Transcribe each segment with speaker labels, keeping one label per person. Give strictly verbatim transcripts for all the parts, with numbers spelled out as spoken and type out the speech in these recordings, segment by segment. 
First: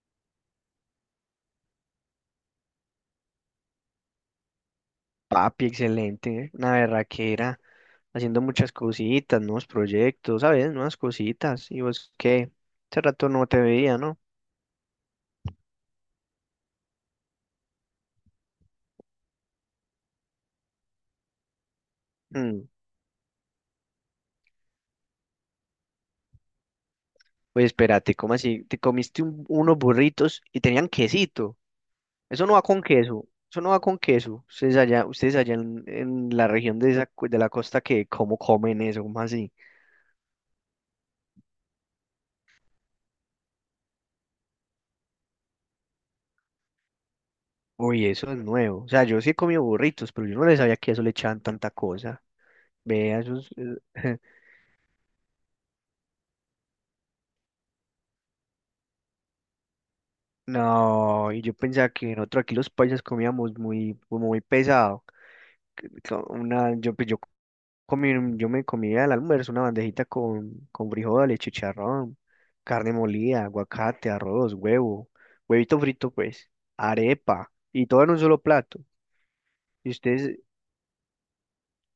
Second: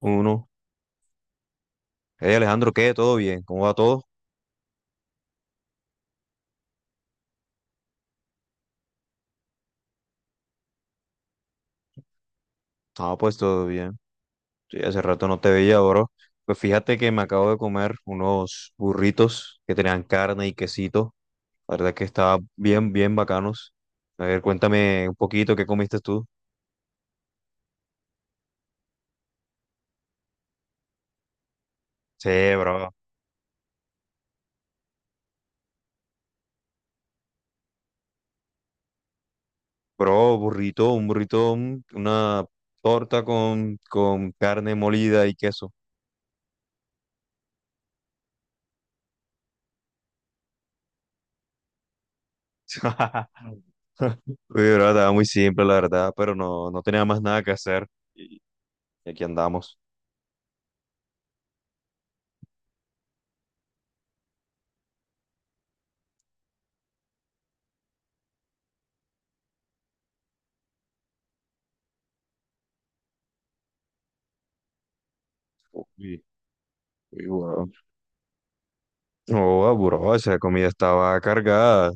Speaker 1: Uno. Hey Alejandro, ¿qué? ¿Todo bien? ¿Cómo va todo?
Speaker 2: Papi, excelente, ¿eh? Una berraquera, haciendo muchas cositas, nuevos proyectos, ¿sabes? Nuevas cositas. ¿Y vos qué? Hace
Speaker 1: Ah,
Speaker 2: rato
Speaker 1: pues
Speaker 2: no te
Speaker 1: todo
Speaker 2: veía,
Speaker 1: bien.
Speaker 2: ¿no?
Speaker 1: Sí, hace rato no te veía, bro. Pues fíjate que me acabo de comer unos burritos que tenían carne y quesito. La verdad que estaba
Speaker 2: Mm.
Speaker 1: bien, bien bacanos. A ver, cuéntame un poquito qué comiste tú.
Speaker 2: Pues espérate, ¿cómo así? Te comiste un- unos burritos y tenían quesito. Eso no
Speaker 1: Sí,
Speaker 2: va con
Speaker 1: bro.
Speaker 2: queso, eso no va con queso. Ustedes allá, ustedes allá en, en la región de, esa, cu- de la costa, que ¿cómo comen eso? ¿Cómo así?
Speaker 1: Bro, burrito, un burrito, un- una torta con, con carne molida y queso.
Speaker 2: Uy, eso es nuevo. O sea, yo sí he comido burritos, pero yo no les sabía que eso le echaban tanta cosa. Vea, eso es...
Speaker 1: Uy, bro, estaba muy simple, la verdad, pero no, no tenía más nada que hacer. Y aquí andamos.
Speaker 2: No, y yo pensaba que nosotros aquí los paisas comíamos muy, como muy pesado. Co- Una, yo, pues, yo comí, yo me comía al almuerzo una bandejita con, con frijoles, chicharrón, carne molida, aguacate, arroz, huevo, huevito frito, pues,
Speaker 1: Y
Speaker 2: arepa,
Speaker 1: guau.
Speaker 2: y todo en un solo plato.
Speaker 1: No,
Speaker 2: Y
Speaker 1: bro, esa
Speaker 2: ustedes
Speaker 1: comida estaba cargada.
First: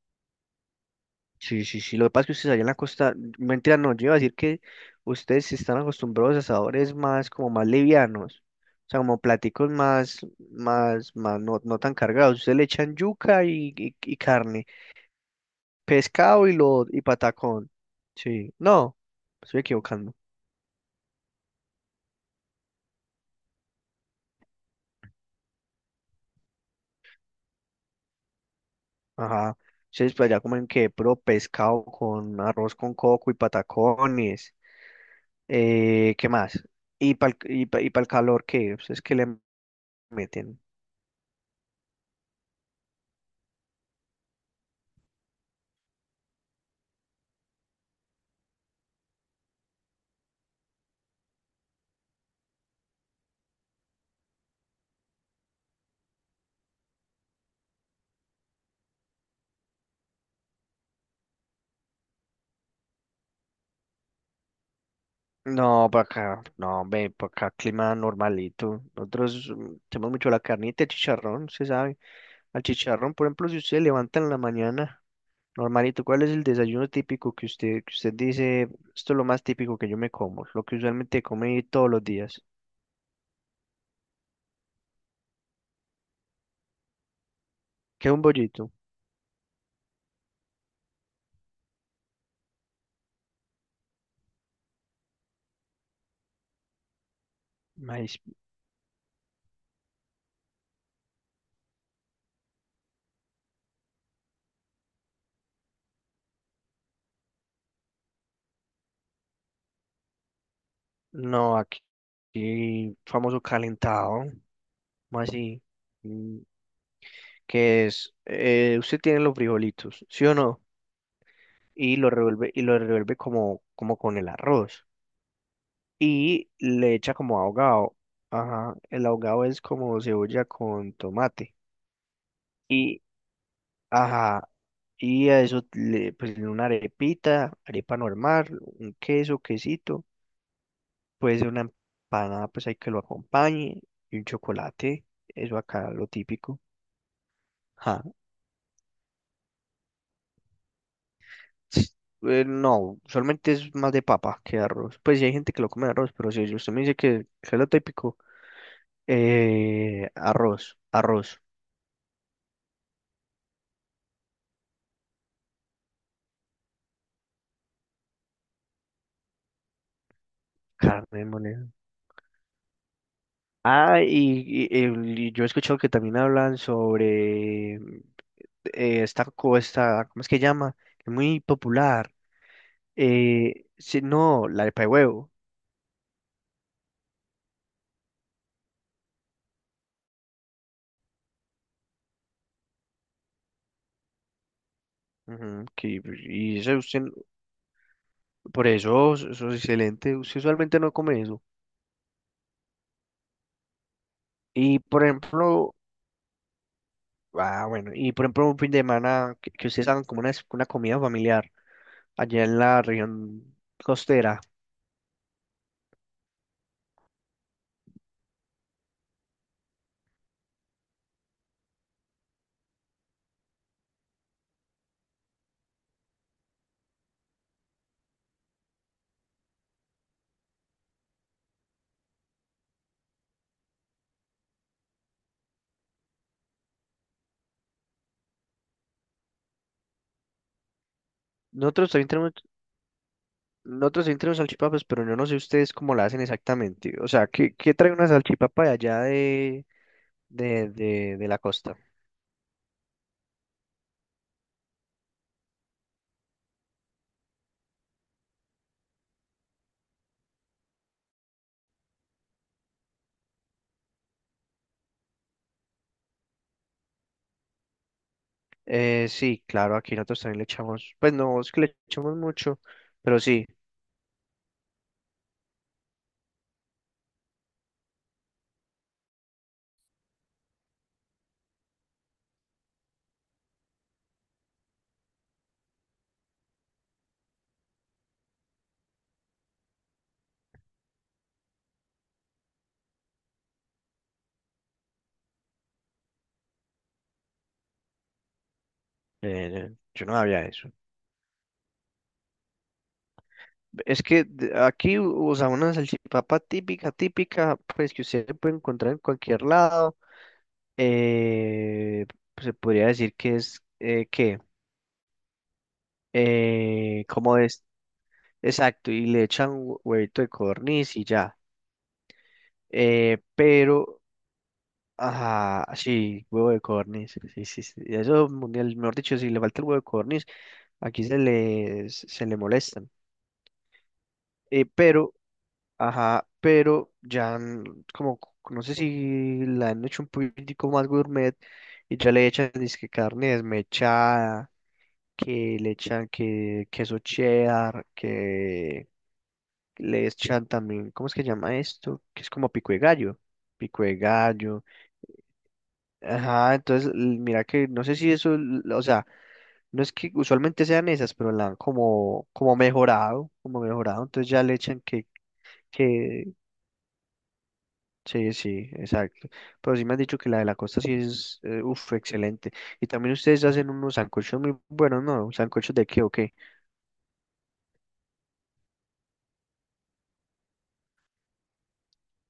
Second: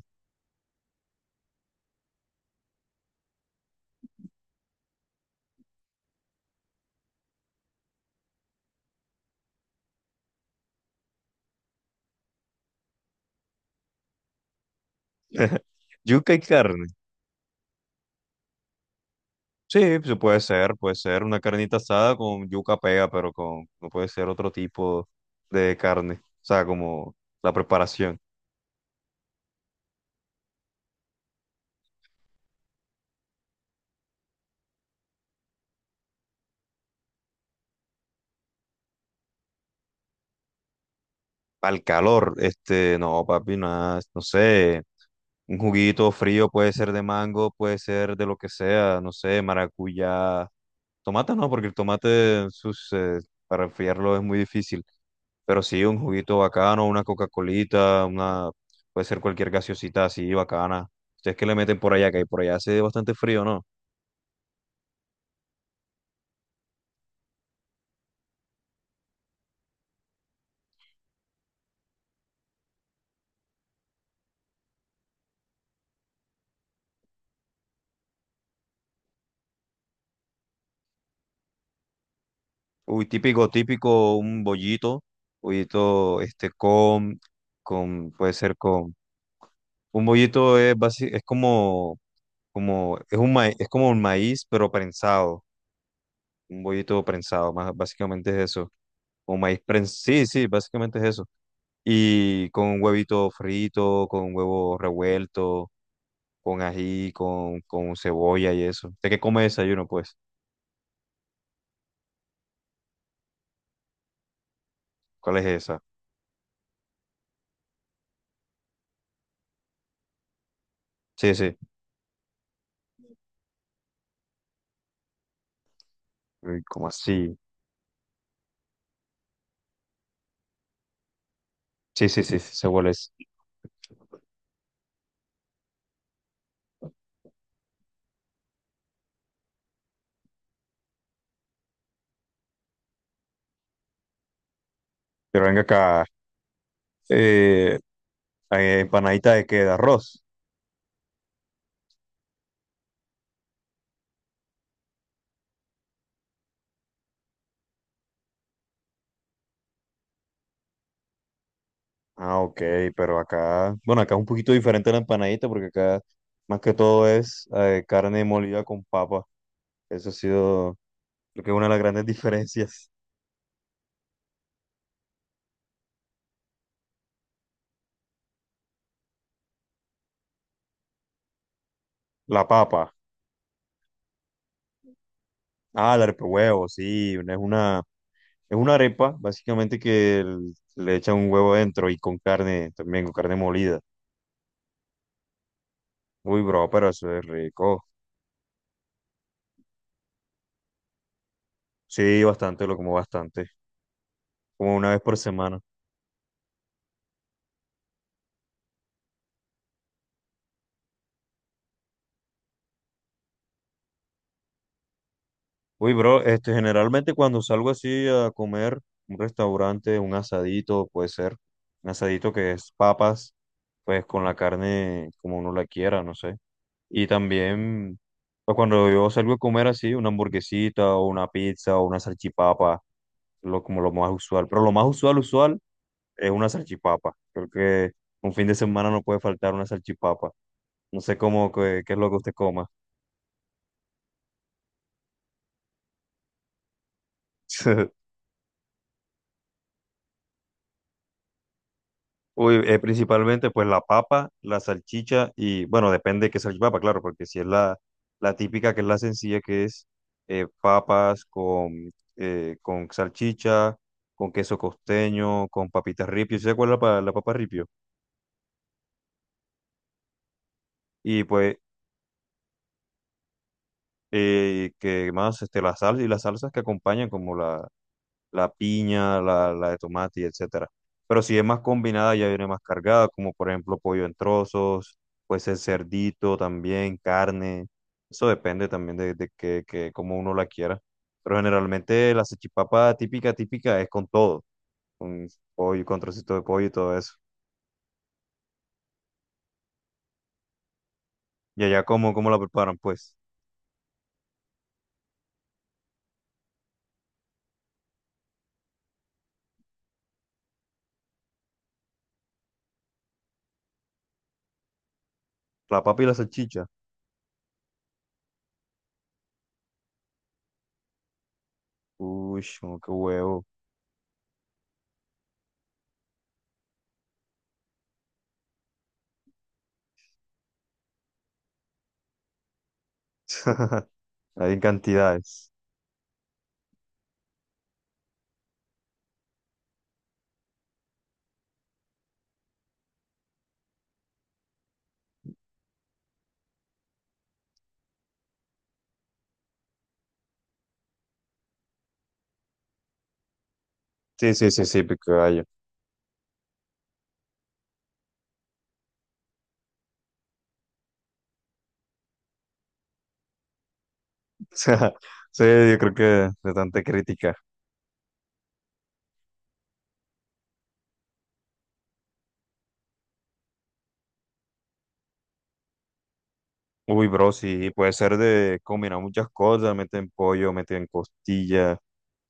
Speaker 2: sí, sí, sí. Lo que pasa es que ustedes allá en la costa, mentira, no, yo iba a decir que ustedes sí están acostumbrados a sabores más, como más livianos, o sea, como platicos más, más, más, no, no tan cargados. Ustedes le echan yuca y, y- y carne,
Speaker 1: Yuca y
Speaker 2: pescado y
Speaker 1: carne.
Speaker 2: lo, y patacón. Sí, no, me estoy
Speaker 1: Sí,
Speaker 2: equivocando.
Speaker 1: pues, puede ser, puede ser una carnita asada con yuca pega, pero con, no puede ser otro tipo de carne. O sea, como la preparación.
Speaker 2: Ajá. Ustedes pues allá comen que puro pescado con arroz con coco y patacones. Eh, ¿qué más? Y para y pa- y el calor, ¿qué? ¿Ustedes qué le meten?
Speaker 1: Al calor, este, no, papi, nada, no sé. Un juguito frío puede ser de mango, puede ser de lo que sea, no sé, maracuyá. Tomate no, porque el tomate sus, eh, para enfriarlo es muy difícil. Pero sí, un juguito bacano, una Coca-Colita, una, puede ser cualquier gaseosita así bacana. Ustedes que le meten por allá, que por allá hace bastante frío, ¿no?
Speaker 2: No, para acá, no, ve, para acá clima normalito. Nosotros mm, tenemos mucho la carnita, el chicharrón, se sabe. Al chicharrón, por ejemplo, si usted se levanta en la mañana, normalito, ¿cuál es el desayuno típico que usted, que usted dice, esto es lo más típico que yo me como, lo que usualmente come todos los días?
Speaker 1: Uy, típico, típico, un bollito, bollito, este, con,
Speaker 2: ¿Qué
Speaker 1: con,
Speaker 2: es un
Speaker 1: puede ser
Speaker 2: bollito?
Speaker 1: con un bollito es, basi- es como, como, es un maíz, es como un maíz, pero prensado. Un bollito prensado, más,
Speaker 2: Maíz.
Speaker 1: básicamente es eso. O maíz prensado. Sí, sí, básicamente es eso. Y con un huevito frito, con huevo revuelto, con ají, con, con cebolla y eso. ¿De qué come desayuno, pues?
Speaker 2: No, aquí, aquí famoso calentado, más
Speaker 1: ¿Cuál es
Speaker 2: así,
Speaker 1: esa?
Speaker 2: mm, que es, eh, usted tiene los frijolitos, ¿sí o no?
Speaker 1: Sí, sí.
Speaker 2: Y lo revuelve, y lo revuelve como, como con el arroz, y
Speaker 1: Uy, ¿cómo
Speaker 2: le echa
Speaker 1: así?
Speaker 2: como ahogado. Ajá, el ahogado es como cebolla con tomate.
Speaker 1: Sí, sí, sí, sí, sé cuál
Speaker 2: Y,
Speaker 1: es.
Speaker 2: ajá, y a eso le pues en una arepita, arepa normal, un queso, quesito, pues una empanada, pues hay que lo acompañe, y un chocolate,
Speaker 1: Pero
Speaker 2: eso
Speaker 1: venga
Speaker 2: acá
Speaker 1: acá.
Speaker 2: lo típico.
Speaker 1: Eh,
Speaker 2: Ajá.
Speaker 1: eh, empanadita de qué, de arroz.
Speaker 2: s- Eh, no, solamente es más de papa que de arroz. Pues sí hay gente que lo come de arroz, pero si usted me dice que, que es lo típico, eh, arroz, arroz,
Speaker 1: Ah, ok, pero acá, bueno, acá es un poquito diferente la empanadita porque acá más que todo es eh, carne molida con papa. Eso ha sido
Speaker 2: carne
Speaker 1: lo que es una
Speaker 2: molida.
Speaker 1: de las grandes diferencias.
Speaker 2: Ah, y, y- em, y yo he escuchado que también hablan sobre mm, eh, esta costa, ¿cómo es que llama? Es muy popular.
Speaker 1: La papa.
Speaker 2: Eh, sí, no, la de pa' huevo.
Speaker 1: Ah, la arepa de huevo, sí, una- es una, es una arepa básicamente que l- le echan un huevo dentro y con carne también, con carne molida.
Speaker 2: Ujú, que,
Speaker 1: Uy,
Speaker 2: y
Speaker 1: bro,
Speaker 2: eso
Speaker 1: pero
Speaker 2: usted,
Speaker 1: eso es rico.
Speaker 2: por eso, eso es excelente. Usted usualmente no come eso.
Speaker 1: Sí, bastante, lo como bastante, como
Speaker 2: Y
Speaker 1: una vez
Speaker 2: por
Speaker 1: por semana.
Speaker 2: ejemplo, ah, bueno, y por ejemplo, un fin de semana que, que ustedes hagan como una, una comida familiar allá en la región costera.
Speaker 1: Uy, bro, este, generalmente cuando salgo así a comer, un restaurante, un asadito, puede ser, un asadito que es papas, pues con la carne como uno la quiera, no sé. Y también, pues cuando yo salgo a comer así, una hamburguesita o una pizza o una salchipapa, lo, como lo más usual. Pero lo más usual, usual, es una salchipapa. Creo que un fin de semana no puede faltar una salchipapa. No sé cómo, que-
Speaker 2: Nosotros
Speaker 1: qué, es
Speaker 2: también
Speaker 1: lo que usted
Speaker 2: tenemos,
Speaker 1: coma.
Speaker 2: nosotros sí tenemos salchipapas, pero yo no sé ustedes cómo la hacen exactamente. O sea, ¿qué, qué trae una salchipapa de allá de, de, de, de la costa?
Speaker 1: Uy, eh, principalmente pues la papa, la salchicha y bueno, depende de qué salchipapa, claro, porque si es la, la típica, que es la sencilla, que es eh, papas con, eh, con salchicha, con queso costeño, con papitas ripio, ¿sí se acuerda la, la papa ripio?
Speaker 2: Eh, sí, claro, aquí nosotros también le echamos, pues
Speaker 1: Y
Speaker 2: no es
Speaker 1: pues
Speaker 2: que le echamos mucho, pero sí,
Speaker 1: eh, que más este, la sal y las salsas que acompañan como la, la piña, la, la de tomate y etcétera. Pero si es más combinada, ya viene más cargada, como por ejemplo pollo en trozos, pues el cerdito también, carne. Eso depende también de, de que, que cómo uno la quiera. Pero generalmente la salchipapa típica, típica es con todo, con pollo, con trocito de pollo y todo eso.
Speaker 2: eh, yo no había eso.
Speaker 1: Y allá cómo, cómo la preparan, pues,
Speaker 2: Es que de- aquí, o sea, una salchipapa típica, típica, pues que usted puede encontrar en cualquier lado, eh, pues se podría decir que es, eh, ¿qué?
Speaker 1: la papa y la salchicha.
Speaker 2: Eh, ¿cómo es? Exacto, y le echan hue- huevito de codorniz y ya.
Speaker 1: Uy, no, qué
Speaker 2: Eh,
Speaker 1: huevo.
Speaker 2: pero, ah, sí, huevo de codorniz. Sí, sí, sí. Eso, mundial, mejor dicho, si le falta el huevo de codorniz, aquí se le, se le molestan.
Speaker 1: Hay en
Speaker 2: Eh, pero,
Speaker 1: cantidades.
Speaker 2: ajá, pero ya, mm, como, c- no sé si la han hecho un poquitico más gourmet y ya le echan, dizque carne desmechada, que le echan que queso cheddar, que le echan también, ¿cómo es que llama esto? Que es como pico de gallo, pico de
Speaker 1: Sí, sí,
Speaker 2: gallo.
Speaker 1: sí, sí, pico de gallo.
Speaker 2: Ajá, entonces l- mira que no sé si eso, l- o sea, no es que usualmente sean esas, pero la han como, como mejorado, como mejorado, entonces ya le
Speaker 1: O
Speaker 2: echan
Speaker 1: sea,
Speaker 2: que,
Speaker 1: sí, yo creo que
Speaker 2: que,
Speaker 1: de tanta crítica.
Speaker 2: sí, sí, exacto. Pero sí me han dicho que la de la costa sí es, eh, uf, excelente. Y también ustedes hacen unos sancochos muy buenos, ¿no? ¿Sancochos de qué o qué?
Speaker 1: Uy, bro, sí, puede ser de combinar muchas cosas, meten pollo, meten costilla,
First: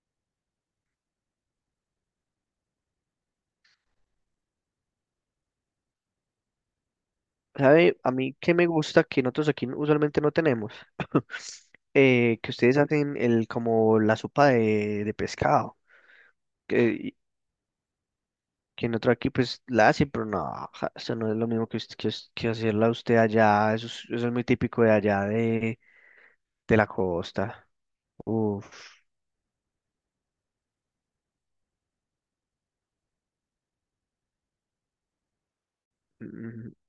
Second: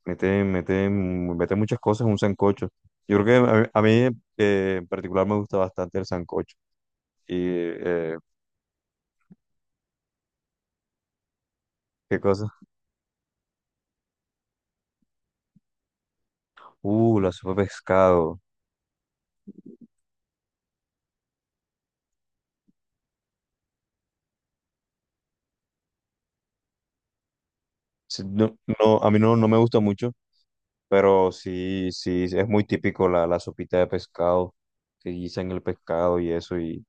Speaker 1: meten, meten, meten muchas cosas en un sancocho. Yo creo que a mí, a mí, eh, en particular me gusta bastante el sancocho. Y,
Speaker 2: ¿Sabe? A
Speaker 1: eh,
Speaker 2: mí que me gusta que nosotros aquí usualmente no tenemos,
Speaker 1: ¿qué
Speaker 2: eh,
Speaker 1: cosa?
Speaker 2: que ustedes hacen el como la sopa de, de pescado, que,
Speaker 1: Uh, la sopa de pescado.
Speaker 2: que nosotros aquí pues la hacen, pero no, ja, eso no es lo mismo que, us- que, us- que hacerla usted allá, eso es, eso es muy típico de allá de, de la costa.
Speaker 1: Sí, no,
Speaker 2: Uf,
Speaker 1: no, a mí no, no me gusta mucho. Pero sí, sí, es muy típico la, la sopita de pescado, que guisan el pescado y eso,
Speaker 2: mm,
Speaker 1: y,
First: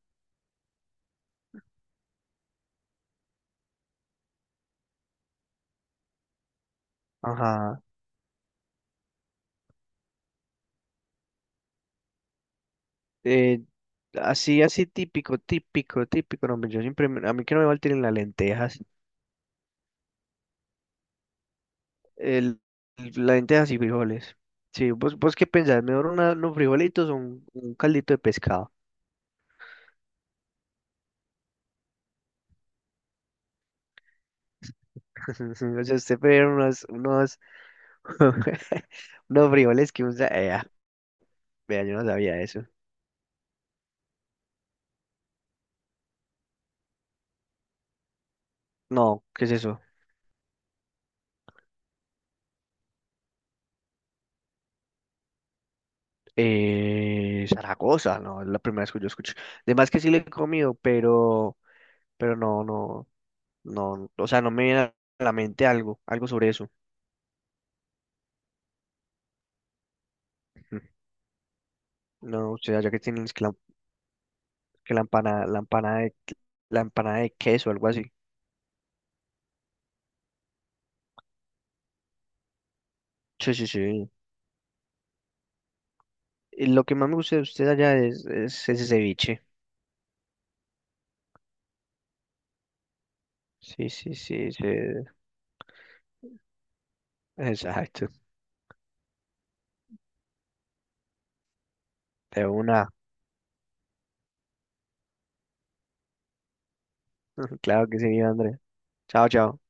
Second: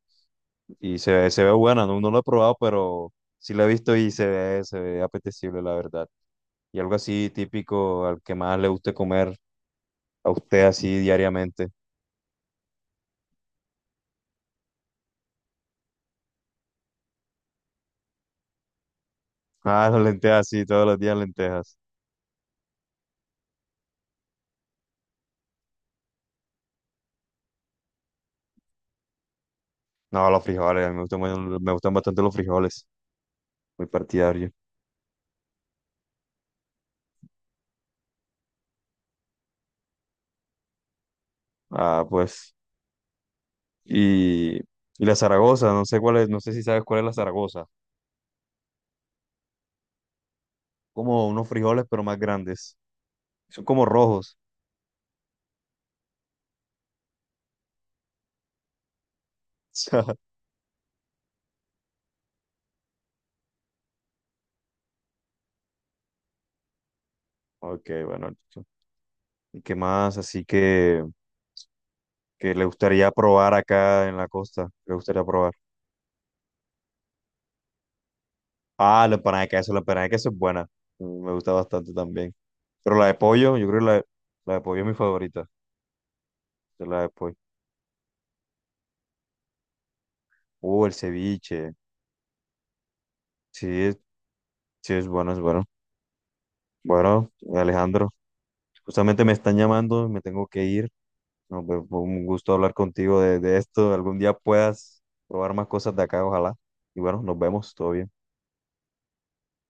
Speaker 1: y se ve, se ve buena, no, no lo he probado, pero sí la he visto y se ve, se ve apetecible, la verdad. Y algo así
Speaker 2: ajá.
Speaker 1: típico al que más le guste comer a usted así diariamente.
Speaker 2: Eh, Así, así típico, típico, típico, no, hombre, yo siempre, me- a mí que no me falten las lentejas.
Speaker 1: Ah, las lentejas, sí, todos los días lentejas.
Speaker 2: El, lentejas y frijoles. Sí, vos, vos qué pensás, mejor una- unos frijolitos o un, un caldito de pescado.
Speaker 1: No, los frijoles, a mí me gustan, mu- me gustan bastante los frijoles, muy partidario.
Speaker 2: O sea, usted puede unos, unos, unos frijoles que usa. Eh, ah, vea, yo
Speaker 1: Ah,
Speaker 2: no sabía
Speaker 1: pues,
Speaker 2: eso.
Speaker 1: y, y la Zaragoza, no sé cuál es, no sé si sabes cuál es la Zaragoza.
Speaker 2: No, ¿qué es eso?
Speaker 1: Como unos frijoles, pero más grandes. Son como rojos.
Speaker 2: Eh, Zaragoza, no, es la primera vez que yo escucho. Además que sí le he comido, pero, pero no, no, no, o sea, no me viene a la mente algo, algo sobre eso.
Speaker 1: Ok, bueno, listo. ¿Y qué más? Así
Speaker 2: Ujú.
Speaker 1: que, que
Speaker 2: No, o
Speaker 1: le
Speaker 2: sea, ya que
Speaker 1: gustaría
Speaker 2: tienen es que la,
Speaker 1: probar acá en la costa.
Speaker 2: que
Speaker 1: Le
Speaker 2: la
Speaker 1: gustaría
Speaker 2: empanada,
Speaker 1: probar.
Speaker 2: la empanada de, la empanada de queso, algo así.
Speaker 1: Ah, la empanada de queso. La empanada de queso es buena. Mm, me gusta bastante también. Pero la de
Speaker 2: Sí,
Speaker 1: pollo, yo
Speaker 2: sí,
Speaker 1: creo que la, de-
Speaker 2: sí.
Speaker 1: la de pollo es mi favorita.
Speaker 2: Y lo
Speaker 1: De
Speaker 2: que
Speaker 1: la de
Speaker 2: más me gusta
Speaker 1: pollo.
Speaker 2: de usted allá es, es ese ceviche.
Speaker 1: Uh, el ceviche. Sí,
Speaker 2: Sí,
Speaker 1: es-
Speaker 2: sí, sí, sí.
Speaker 1: sí, es bueno, es bueno. Bueno,
Speaker 2: Exacto.
Speaker 1: Alejandro, justamente me están llamando, me tengo que ir. No, pues, fue un
Speaker 2: De
Speaker 1: gusto hablar
Speaker 2: una.
Speaker 1: contigo de, de esto. Algún día puedas probar más cosas de acá, ojalá. Y bueno, nos vemos,
Speaker 2: Claro
Speaker 1: todo
Speaker 2: que
Speaker 1: bien.
Speaker 2: sí, Andrés. Chao, chao.